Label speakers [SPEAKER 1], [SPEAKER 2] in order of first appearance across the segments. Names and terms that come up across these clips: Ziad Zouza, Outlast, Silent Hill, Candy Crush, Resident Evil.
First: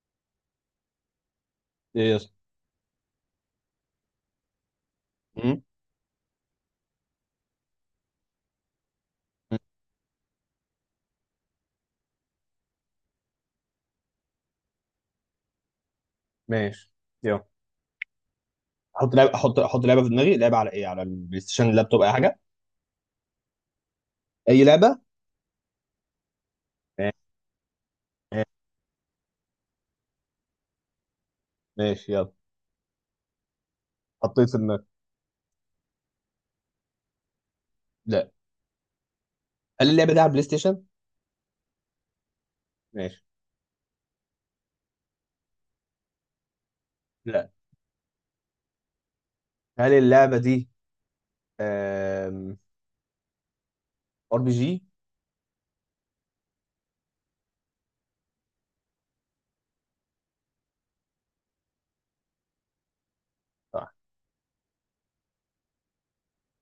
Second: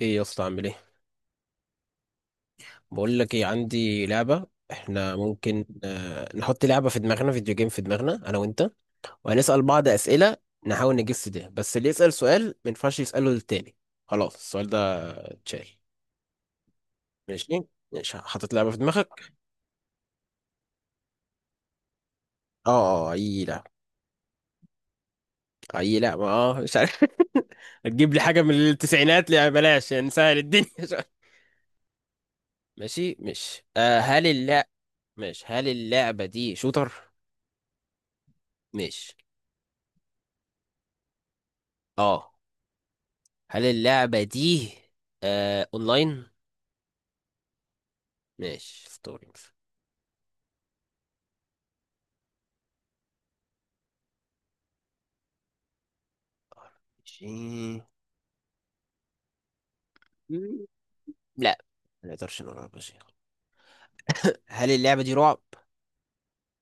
[SPEAKER 1] ايه يا اسطى عامل ايه؟
[SPEAKER 2] ايه يا اسطى.
[SPEAKER 1] بقول لك ايه، عندي لعبه. احنا
[SPEAKER 2] مم؟
[SPEAKER 1] ممكن نحط لعبه في دماغنا، فيديو جيم في دماغنا انا وانت،
[SPEAKER 2] مم.
[SPEAKER 1] وهنسال بعض اسئله نحاول نجس ده. بس اللي يسال سؤال ما ينفعش يساله للتاني. خلاص السؤال ده اتشال.
[SPEAKER 2] ماشي، يلا.
[SPEAKER 1] ماشي. ماشي، حاطط لعبه في
[SPEAKER 2] احط
[SPEAKER 1] دماغك.
[SPEAKER 2] لعبه، احط لعبه في دماغي. لعبه على ايه؟ على البلاي ستيشن، اللابتوب، اي حاجه.
[SPEAKER 1] اي لعبه.
[SPEAKER 2] اي لعبه.
[SPEAKER 1] اي لعبه. اه مش عارف. هتجيب لي حاجه من التسعينات؟ لا بلاش، نسهل الدنيا شوية.
[SPEAKER 2] ماشي يلا،
[SPEAKER 1] ماشي. مش آه هل
[SPEAKER 2] حطيت في
[SPEAKER 1] اللعب.
[SPEAKER 2] دماغي.
[SPEAKER 1] ماشي. هل اللعبه دي شوتر؟
[SPEAKER 2] لا.
[SPEAKER 1] ماشي.
[SPEAKER 2] هل اللعبه دي على البلاي ستيشن؟
[SPEAKER 1] اه.
[SPEAKER 2] ماشي.
[SPEAKER 1] هل اللعبة دي اونلاين؟
[SPEAKER 2] لا.
[SPEAKER 1] ماشي. ستوري مثلا.
[SPEAKER 2] هل اللعبه دي ار بي جي؟
[SPEAKER 1] ماشي. مم، لا، ما نقدرش نقول على شيء.
[SPEAKER 2] صح.
[SPEAKER 1] هل اللعبة دي رعب؟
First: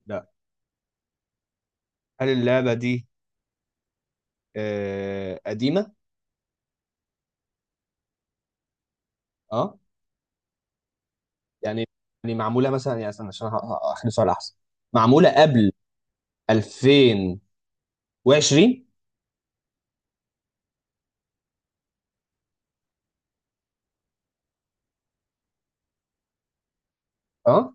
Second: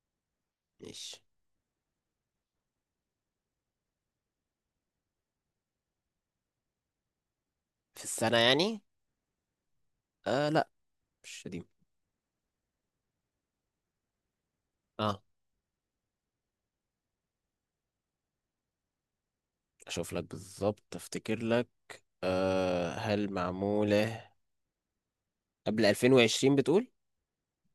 [SPEAKER 2] لا.
[SPEAKER 1] ماشي.
[SPEAKER 2] هل اللعبه دي قديمه؟
[SPEAKER 1] في السنة يعني؟
[SPEAKER 2] اه.
[SPEAKER 1] لا، مش قديم.
[SPEAKER 2] يعني، يعني معموله مثلا، يعني استنى عشان اخلي سؤال احسن.
[SPEAKER 1] اه،
[SPEAKER 2] معموله قبل 2020؟
[SPEAKER 1] اشوف لك بالظبط، افتكر لك. هل معمولة قبل 2020 بتقول؟
[SPEAKER 2] اه،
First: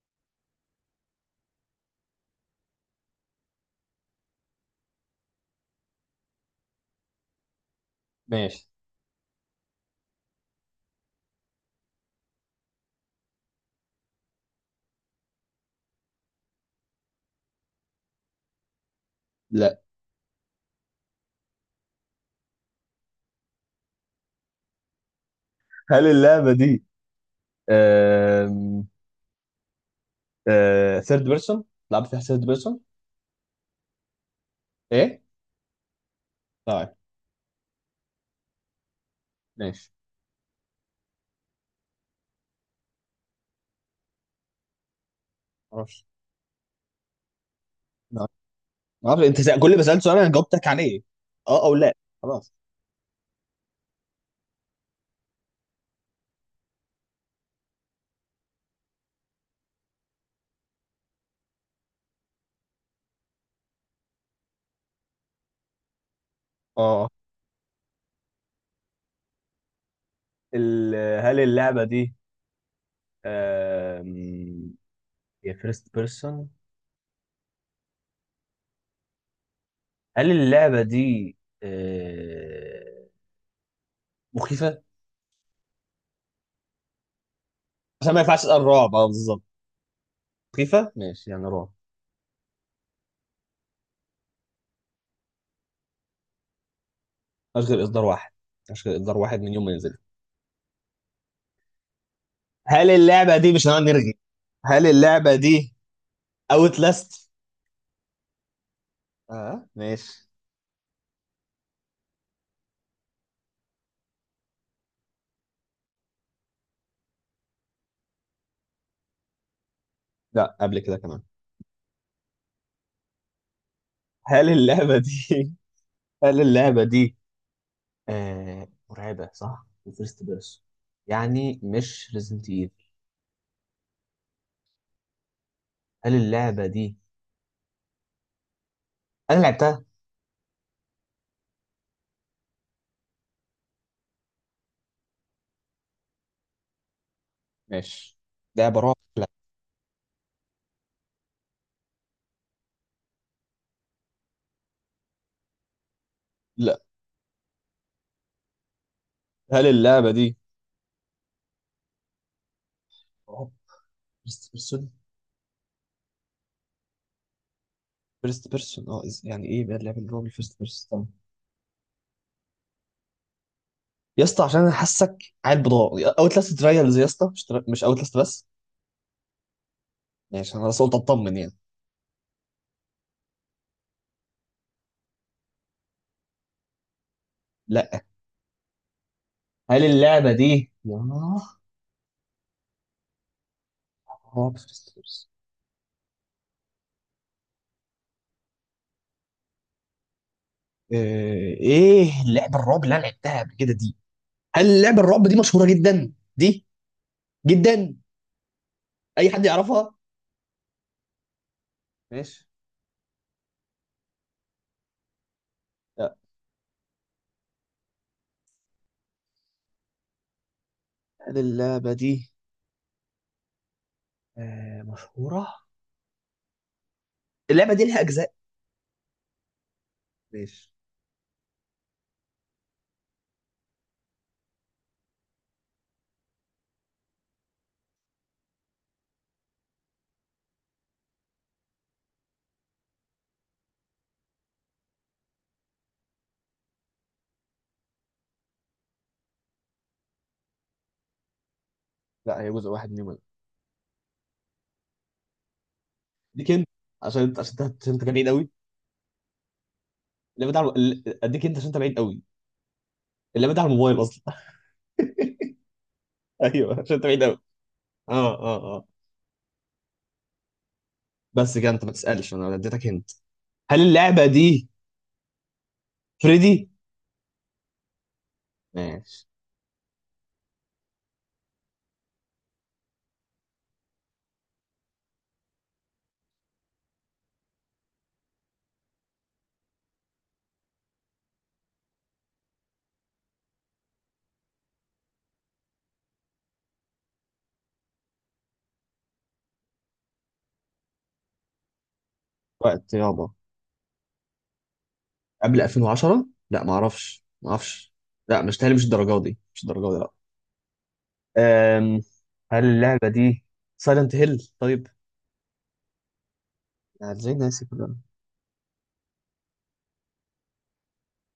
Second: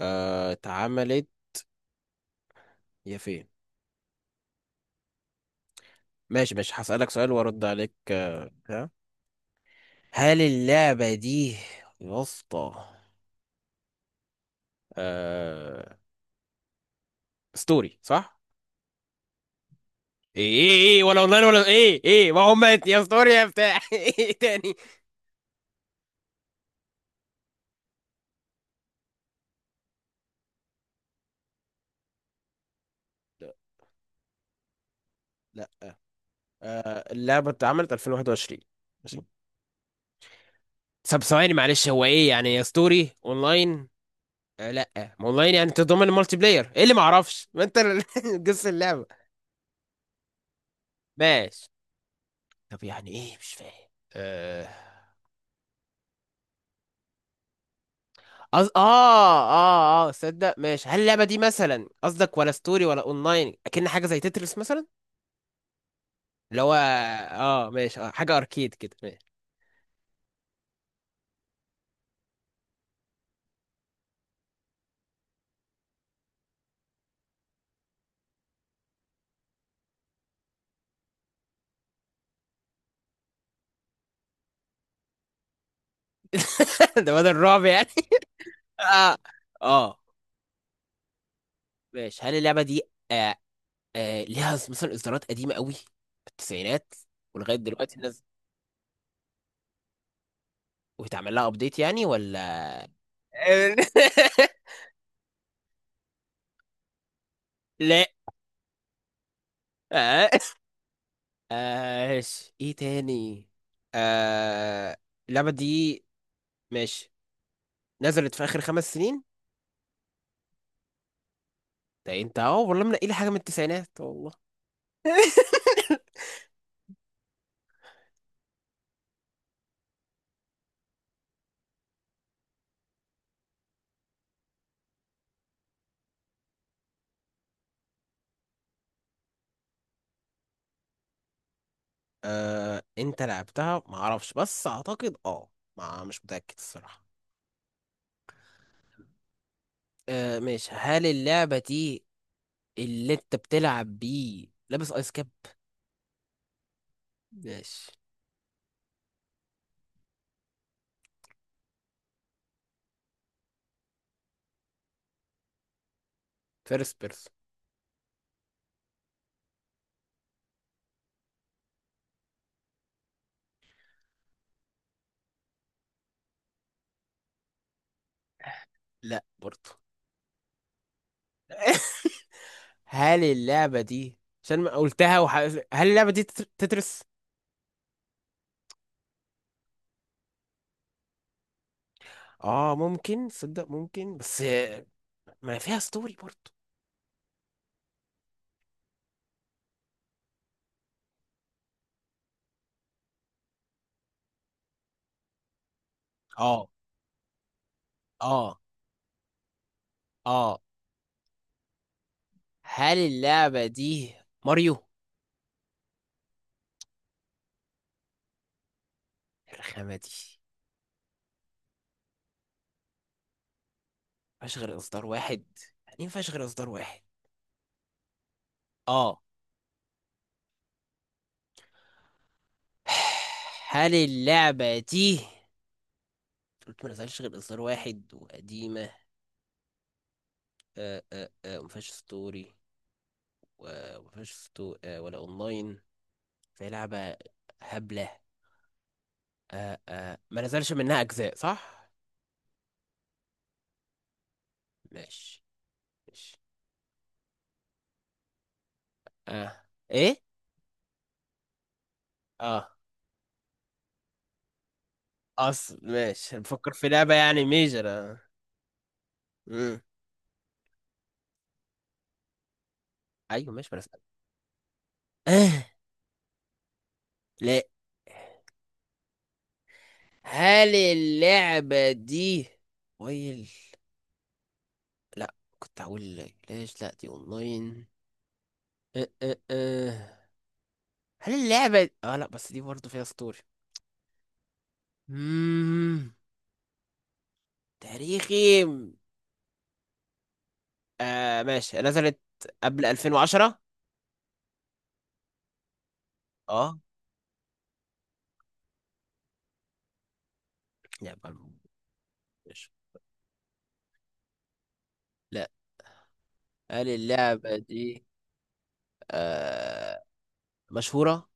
[SPEAKER 1] اتعملت يا فين؟ ماشي. ماشي، هسألك سؤال وارد عليك
[SPEAKER 2] ماشي.
[SPEAKER 1] بتاع. هل اللعبة دي يا اسطى آه ستوري صح؟
[SPEAKER 2] لا.
[SPEAKER 1] ايه ايه، ايه ولا اونلاين ولا ايه؟ ايه ما هم، يا ستوري يا بتاع. ايه تاني؟
[SPEAKER 2] هل اللعبه دي ثيرد بيرسون؟ لعبت فيها ثيرد بيرسون؟
[SPEAKER 1] لا.
[SPEAKER 2] ايه
[SPEAKER 1] لا.
[SPEAKER 2] طيب،
[SPEAKER 1] اللعبة اتعملت 2021. ماشي.
[SPEAKER 2] ماشي.
[SPEAKER 1] طب ثواني معلش، هو ايه يعني يا ستوري اونلاين؟ لا ما اونلاين، يعني
[SPEAKER 2] معرفش.
[SPEAKER 1] تضمن المالتي بلاير؟ ايه اللي ما اعرفش ما انت
[SPEAKER 2] ما
[SPEAKER 1] جس اللعبة.
[SPEAKER 2] اعرف، انت كل ما سألت سؤال انا جاوبتك عليه. اه
[SPEAKER 1] ماشي.
[SPEAKER 2] او لا، خلاص.
[SPEAKER 1] طب يعني ايه مش فاهم. آه أز... اه اه اه صدق ماشي، هل اللعبة دي مثلا قصدك ولا ستوري ولا اونلاين؟ اكن حاجة زي تترس مثلا، اللي هو
[SPEAKER 2] اه.
[SPEAKER 1] ماشي، اه حاجة اركيد كده. ماشي.
[SPEAKER 2] ال... هل اللعبة دي آم، هي فيرست بيرسون؟ هل اللعبة دي آه، مخيفة؟
[SPEAKER 1] ده بدل الرعب يعني.
[SPEAKER 2] عشان ما ينفعش اسأل رعب. اه
[SPEAKER 1] اه.
[SPEAKER 2] بالظبط،
[SPEAKER 1] اه.
[SPEAKER 2] مخيفة ماشي يعني رعب.
[SPEAKER 1] ماشي. هل اللعبه دي آه ليها مثلا اصدارات قديمه قوي في التسعينات ولغايه
[SPEAKER 2] مش غير
[SPEAKER 1] دلوقتي
[SPEAKER 2] اصدار
[SPEAKER 1] الناس
[SPEAKER 2] واحد، مش غير اصدار واحد من يوم ما نزل.
[SPEAKER 1] ويتعمل لها ابديت يعني ولا؟
[SPEAKER 2] هل اللعبة دي، مش هنقعد نرغي. هل اللعبة دي اوت لاست؟
[SPEAKER 1] لا.
[SPEAKER 2] اه
[SPEAKER 1] آه.
[SPEAKER 2] ماشي.
[SPEAKER 1] آه. ايه تاني؟ آه. اللعبه دي، ماشي، نزلت في اخر 5 سنين؟
[SPEAKER 2] لا، قبل كده كمان.
[SPEAKER 1] ده انت اه والله منقي لي حاجه من التسعينات، والله.
[SPEAKER 2] هل اللعبة دي، هل اللعبة دي مرعبة صح؟ وفيرست بيرسون، يعني مش ريزنت ايفل. هل اللعبة دي انا لعبتها؟
[SPEAKER 1] آه. انت لعبتها ما اعرفش، بس اعتقد اه، ما مش متاكد الصراحه.
[SPEAKER 2] ماشي. لعبة رعب، لا.
[SPEAKER 1] آه ماشي. هل اللعبة دي اللي انت بتلعب بيه لابس ايس كاب؟
[SPEAKER 2] لا.
[SPEAKER 1] ماشي.
[SPEAKER 2] هل اللعبة دي رعب فيرست بيرسون؟
[SPEAKER 1] فيرست بيرسون.
[SPEAKER 2] فيرست بيرسون اه، يعني ايه بقى اللعبة اللي رعب الفيرست بيرسون؟ طب يا اسطى، عشان انا حاسك عيل بضاعة، اوت لاست ترايلز يا اسطى، مش مش اوت لاست بس.
[SPEAKER 1] لا برضه.
[SPEAKER 2] ماشي، انا بس قلت اطمن يعني.
[SPEAKER 1] هل اللعبة دي عشان ما قلتها هل اللعبة دي تترس؟
[SPEAKER 2] لا. هل اللعبة دي ياه،
[SPEAKER 1] اه ممكن، صدق ممكن، بس
[SPEAKER 2] رعب فيرست بيرسون.
[SPEAKER 1] ما فيها ستوري برضه.
[SPEAKER 2] ايه لعب الرعب اللي انا لعبتها قبل كده دي؟ هل لعب الرعب دي مشهوره جدا دي؟
[SPEAKER 1] اه.
[SPEAKER 2] جدا؟
[SPEAKER 1] اه.
[SPEAKER 2] اي حد يعرفها؟
[SPEAKER 1] اه.
[SPEAKER 2] ماشي.
[SPEAKER 1] هل اللعبة دي ماريو
[SPEAKER 2] لا.
[SPEAKER 1] الرخامة دي؟
[SPEAKER 2] هل اللعبه دي
[SPEAKER 1] مفيهاش غير اصدار واحد،
[SPEAKER 2] مشهوره؟
[SPEAKER 1] يعني مفيهاش غير اصدار واحد؟
[SPEAKER 2] اللعبه دي لها اجزاء؟
[SPEAKER 1] اه.
[SPEAKER 2] ماشي.
[SPEAKER 1] هل اللعبة دي قلت ما نزلش غير إصدار واحد وقديمة وما فيهاش ستوري، وما فيهاش ستو... آه، ولا أونلاين، فهي لعبة هبلة. ما نزلش منها أجزاء صح؟
[SPEAKER 2] لا، هي جزء واحد منهم.
[SPEAKER 1] ماشي. ماشي.
[SPEAKER 2] اديك انت، عشان انت بعيد قوي.
[SPEAKER 1] آه. إيه؟
[SPEAKER 2] اللعبه دي على اديك انت عشان انت بعيد قوي.
[SPEAKER 1] آه.
[SPEAKER 2] اللعبه دي على الموبايل اصلا.
[SPEAKER 1] أصل ماشي، بفكر
[SPEAKER 2] ايوه،
[SPEAKER 1] في
[SPEAKER 2] عشان انت
[SPEAKER 1] لعبة
[SPEAKER 2] بعيد قوي.
[SPEAKER 1] يعني ميجر آه.
[SPEAKER 2] اه.
[SPEAKER 1] مم.
[SPEAKER 2] بس كده انت ما تسالش، انا اديتك انت.
[SPEAKER 1] أيوه ماشي، ما
[SPEAKER 2] هل
[SPEAKER 1] نزل.
[SPEAKER 2] اللعبه دي
[SPEAKER 1] آه.
[SPEAKER 2] فريدي؟
[SPEAKER 1] لا.
[SPEAKER 2] ماشي.
[SPEAKER 1] هل اللعبة دي ويل؟ لا. كنت هقول لك ليش لا، دي اونلاين. أه أه أه. هل اللعبة لا، بس دي برضه فيها ستوري، مم، تاريخي. آه ماشي، نزلت قبل
[SPEAKER 2] وقت يابا،
[SPEAKER 1] 2010؟
[SPEAKER 2] قبل 2010. لا، ما
[SPEAKER 1] اه.
[SPEAKER 2] اعرفش، ما اعرفش. لا مش تهيألي، مش الدرجه دي، مش الدرجه دي، لا.
[SPEAKER 1] لعبة.
[SPEAKER 2] أم... هل
[SPEAKER 1] مش.
[SPEAKER 2] اللعبه دي سايلنت هيل؟ طيب،
[SPEAKER 1] لا. هل
[SPEAKER 2] يعني ازاي
[SPEAKER 1] اللعبة
[SPEAKER 2] ناسي كل ده؟
[SPEAKER 1] دي آه مشهورة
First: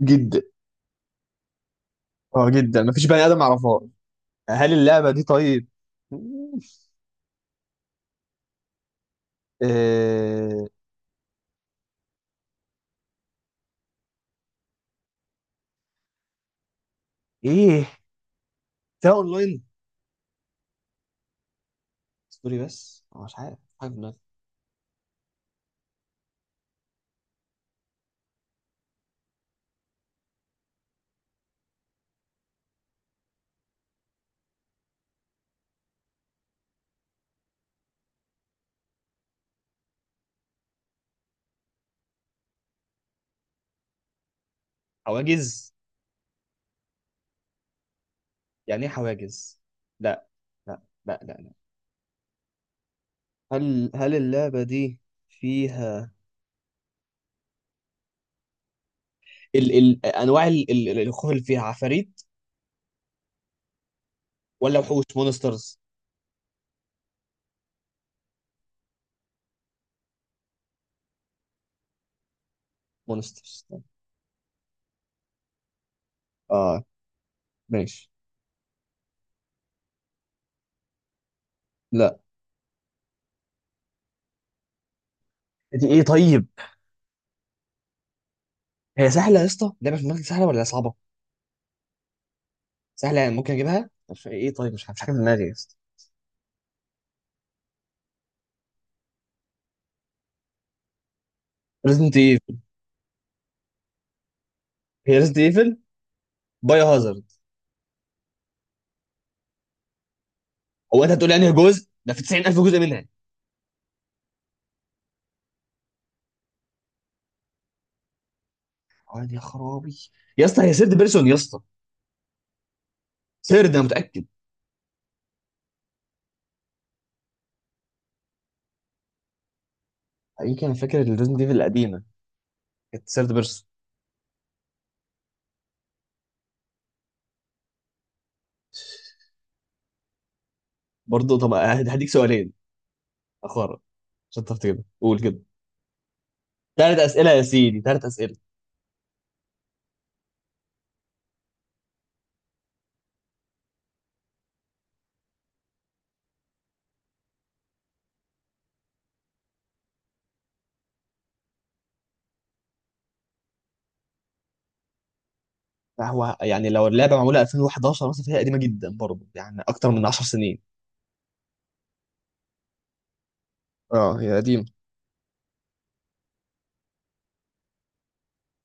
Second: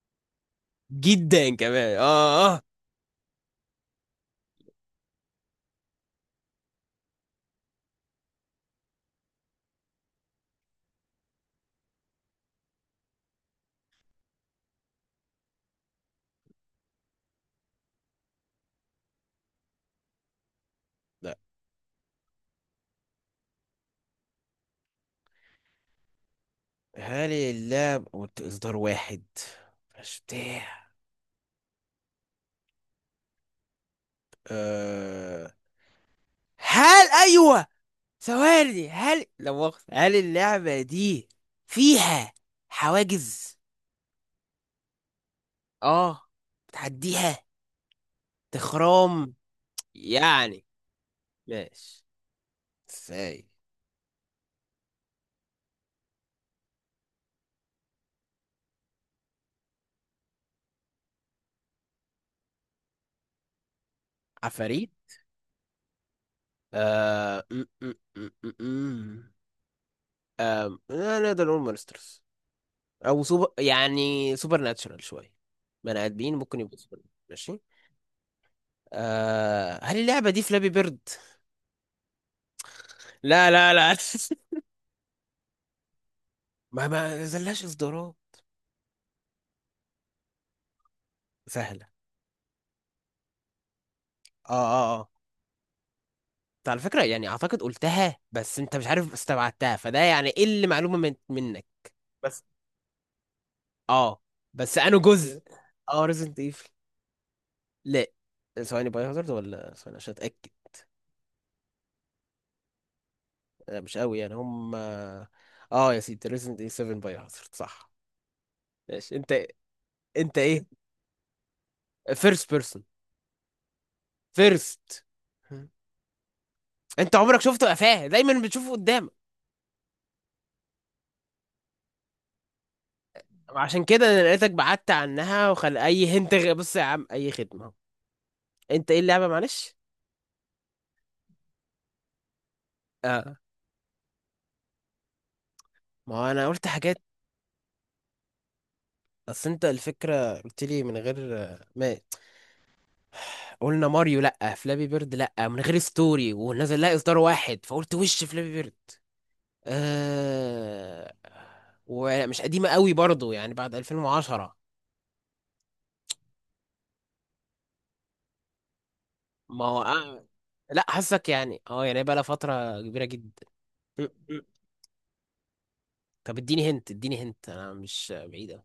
[SPEAKER 2] جدا.
[SPEAKER 1] جدا كمان؟ اه.
[SPEAKER 2] اه
[SPEAKER 1] اه.
[SPEAKER 2] جدا، مفيش بني ادم اعرفها. هل اللعبه دي طيب أه... ايه، فيها اونلاين؟
[SPEAKER 1] لا.
[SPEAKER 2] ستوري بس، أنا مش عارف، مش عارف دماغي.
[SPEAKER 1] هل اللعبة قلت اصدار واحد مش بتاع آه هل ايوه، ثواني، هل لا مؤاخذة هل اللعبة دي فيها حواجز
[SPEAKER 2] حواجز؟
[SPEAKER 1] اه بتعديها
[SPEAKER 2] يعني ايه
[SPEAKER 1] تخرام
[SPEAKER 2] حواجز؟ لا
[SPEAKER 1] يعني؟
[SPEAKER 2] لا لا.
[SPEAKER 1] ماشي. ازاي؟
[SPEAKER 2] هل اللعبه دي فيها انواع الخوف، اللي فيها عفاريت ولا
[SPEAKER 1] عفاريت.
[SPEAKER 2] وحوش، مونسترز؟
[SPEAKER 1] آه... م- م- م- م- م. لا نقدر نقول مونسترز، او سوبر،
[SPEAKER 2] مونسترز،
[SPEAKER 1] يعني سوبر ناتشرال شويه، بني ادمين ممكن يبقوا
[SPEAKER 2] اه
[SPEAKER 1] سوبر. ماشي.
[SPEAKER 2] ماشي.
[SPEAKER 1] آه. هل اللعبه دي فلابي بيرد؟
[SPEAKER 2] لا،
[SPEAKER 1] لا لا لا.
[SPEAKER 2] دي ايه طيب؟
[SPEAKER 1] ما زلاش اصدارات.
[SPEAKER 2] هي سهله يا اسطى، لعبه في دماغك سهله ولا صعبه؟
[SPEAKER 1] سهله.
[SPEAKER 2] سهله يعني ممكن اجيبها؟ مش
[SPEAKER 1] اه.
[SPEAKER 2] ايه طيب، مش
[SPEAKER 1] اه.
[SPEAKER 2] مش
[SPEAKER 1] اه.
[SPEAKER 2] حاجه في دماغي يا اسطى.
[SPEAKER 1] أنت على فكره يعني اعتقد قلتها، بس انت مش عارف استبعدتها، فده يعني ايه اللي معلومه منك.
[SPEAKER 2] ريزنت ايفل؟
[SPEAKER 1] اه، بس انه
[SPEAKER 2] هي ريزنت
[SPEAKER 1] جزء.
[SPEAKER 2] ايفل
[SPEAKER 1] اه ريزنت ايفل.
[SPEAKER 2] بايو هازارد؟
[SPEAKER 1] لا، ثواني، باي هازارد ولا، ثواني عشان اتاكد.
[SPEAKER 2] هو انت هتقول يعني جزء ده في 90,000 جزء منها؟
[SPEAKER 1] أنا مش قوي يعني هم. اه يا سيدي، ريزنت ايفل 7 باي هازارد صح؟ ماشي.
[SPEAKER 2] اه
[SPEAKER 1] انت،
[SPEAKER 2] يا خرابي.
[SPEAKER 1] انت
[SPEAKER 2] يا اسطى
[SPEAKER 1] ايه؟
[SPEAKER 2] هي سيرد بيرسون يا اسطى،
[SPEAKER 1] فيرست بيرسون.
[SPEAKER 2] سيرد انا متاكد.
[SPEAKER 1] فيرست. انت عمرك شفته قفاه؟ دايما بتشوفه قدامك.
[SPEAKER 2] يمكن انا فاكر الريزنت ايفل القديمه كانت سيرد بيرسون.
[SPEAKER 1] عشان كده انا لقيتك بعدت عنها وخل اي هنت بص يا عم، اي خدمه اهو. انت ايه اللعبه معلش؟
[SPEAKER 2] برضه طب، هديك سؤالين
[SPEAKER 1] اه،
[SPEAKER 2] اخرى عشان تعرف تجيبها، قول كده.
[SPEAKER 1] ما هو انا قلت
[SPEAKER 2] ثلاث
[SPEAKER 1] حاجات،
[SPEAKER 2] اسئله يا سيدي، ثلاث اسئله.
[SPEAKER 1] بس انت الفكره قلت لي من غير. ماشي. قلنا ماريو لأ، فلابي بيرد لأ، من غير ستوري، ونزل لها إصدار واحد، فقلت وش فلابي بيرد. آه، ومش قديمة قوي برضو يعني بعد 2010.
[SPEAKER 2] لا هو يعني لو اللعبه معموله 2011 مثلا فهي قديمه جدا برضه، يعني
[SPEAKER 1] ما هو
[SPEAKER 2] اكتر من 10 سنين.
[SPEAKER 1] لأ حاسك يعني اه، يعني بقى لها فترة كبيرة جدا. م-
[SPEAKER 2] اه هي
[SPEAKER 1] م.
[SPEAKER 2] قديمة.
[SPEAKER 1] طب اديني هنت، اديني هنت، أنا مش بعيدة.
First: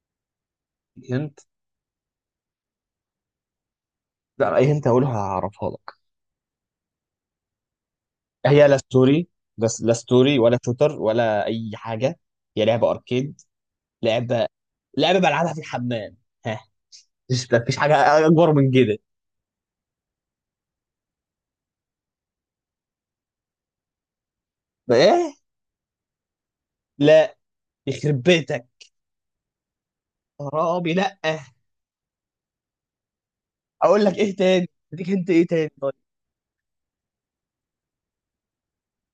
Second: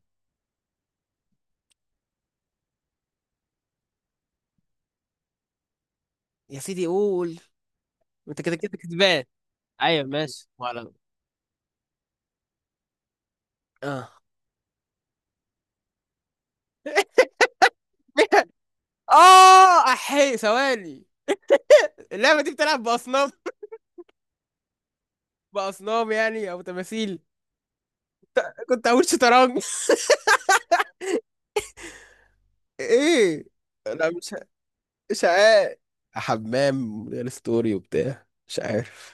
[SPEAKER 2] هنت؟ لا اي هنت هقولها، هعرفها لك.
[SPEAKER 1] يا سيدي قول، انت كده
[SPEAKER 2] هي
[SPEAKER 1] كده
[SPEAKER 2] لا
[SPEAKER 1] كسبان.
[SPEAKER 2] ستوري، بس لا
[SPEAKER 1] ايوه
[SPEAKER 2] ستوري
[SPEAKER 1] ماشي
[SPEAKER 2] ولا شوتر
[SPEAKER 1] ولا.
[SPEAKER 2] ولا اي حاجه. هي لعبه اركيد.
[SPEAKER 1] اه.
[SPEAKER 2] لعبه، لعبه بلعبها في الحمام. ها؟ مش مفيش حاجه اكبر من كده.
[SPEAKER 1] اه احي، ثواني، اللعبة دي بتلعب بأصناف،
[SPEAKER 2] ايه؟
[SPEAKER 1] بأصنام يعني أو تماثيل؟
[SPEAKER 2] لا، يخرب بيتك.
[SPEAKER 1] كنت هقول شطرنج.
[SPEAKER 2] حرامي، لا.
[SPEAKER 1] ايه؟
[SPEAKER 2] اقول
[SPEAKER 1] لا،
[SPEAKER 2] لك ايه تاني، اديك
[SPEAKER 1] مش
[SPEAKER 2] انت ايه تاني
[SPEAKER 1] عارف،
[SPEAKER 2] طيب.
[SPEAKER 1] حمام غير ستوري وبتاع مش عارف.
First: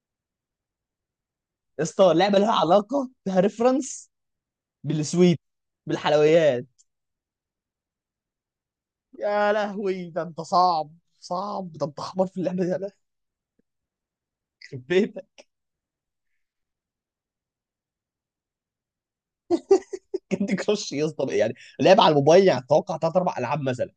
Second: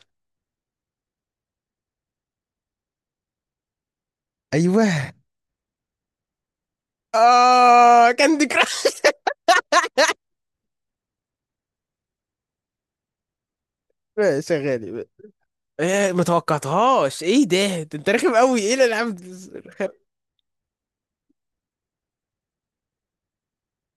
[SPEAKER 2] يا اسطى لعبه لها علاقه، فيها ريفرنس
[SPEAKER 1] ايوه.
[SPEAKER 2] بالسويت، بالحلويات.
[SPEAKER 1] اه كاندي كراش.
[SPEAKER 2] يا لهوي، ده انت صعب، صعب. ده انت حمار في اللعبه دي، يا لهوي.
[SPEAKER 1] ماشي يا
[SPEAKER 2] يخرب
[SPEAKER 1] غالي.
[SPEAKER 2] بيتك.
[SPEAKER 1] ايه، ما توقعتهاش. ايه ده، ده انت رخم قوي. ايه الالعاب دي؟ رخم.
[SPEAKER 2] كاندي كراش يا اسطى يعني، لعب على الموبايل، يعني اتوقع ثلاث اربع العاب مثلا.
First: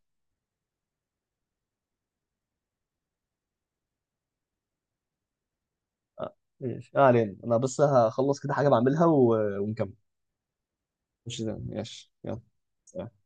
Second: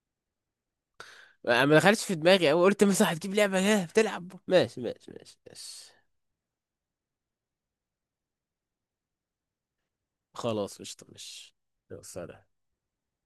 [SPEAKER 1] ما دخلتش في دماغي قوي، قلت مثلا هتجيب لعبه ايه بتلعب. ماشي ماشي ماشي ماشي.
[SPEAKER 2] ماشي، ما علينا. انا بس هخلص كده حاجه بعملها و... ونكمل.
[SPEAKER 1] خلاص قشطه،
[SPEAKER 2] مش
[SPEAKER 1] ماشي.
[SPEAKER 2] زين،
[SPEAKER 1] يلا،
[SPEAKER 2] ماشي يلا.
[SPEAKER 1] سلام.
[SPEAKER 2] سلام.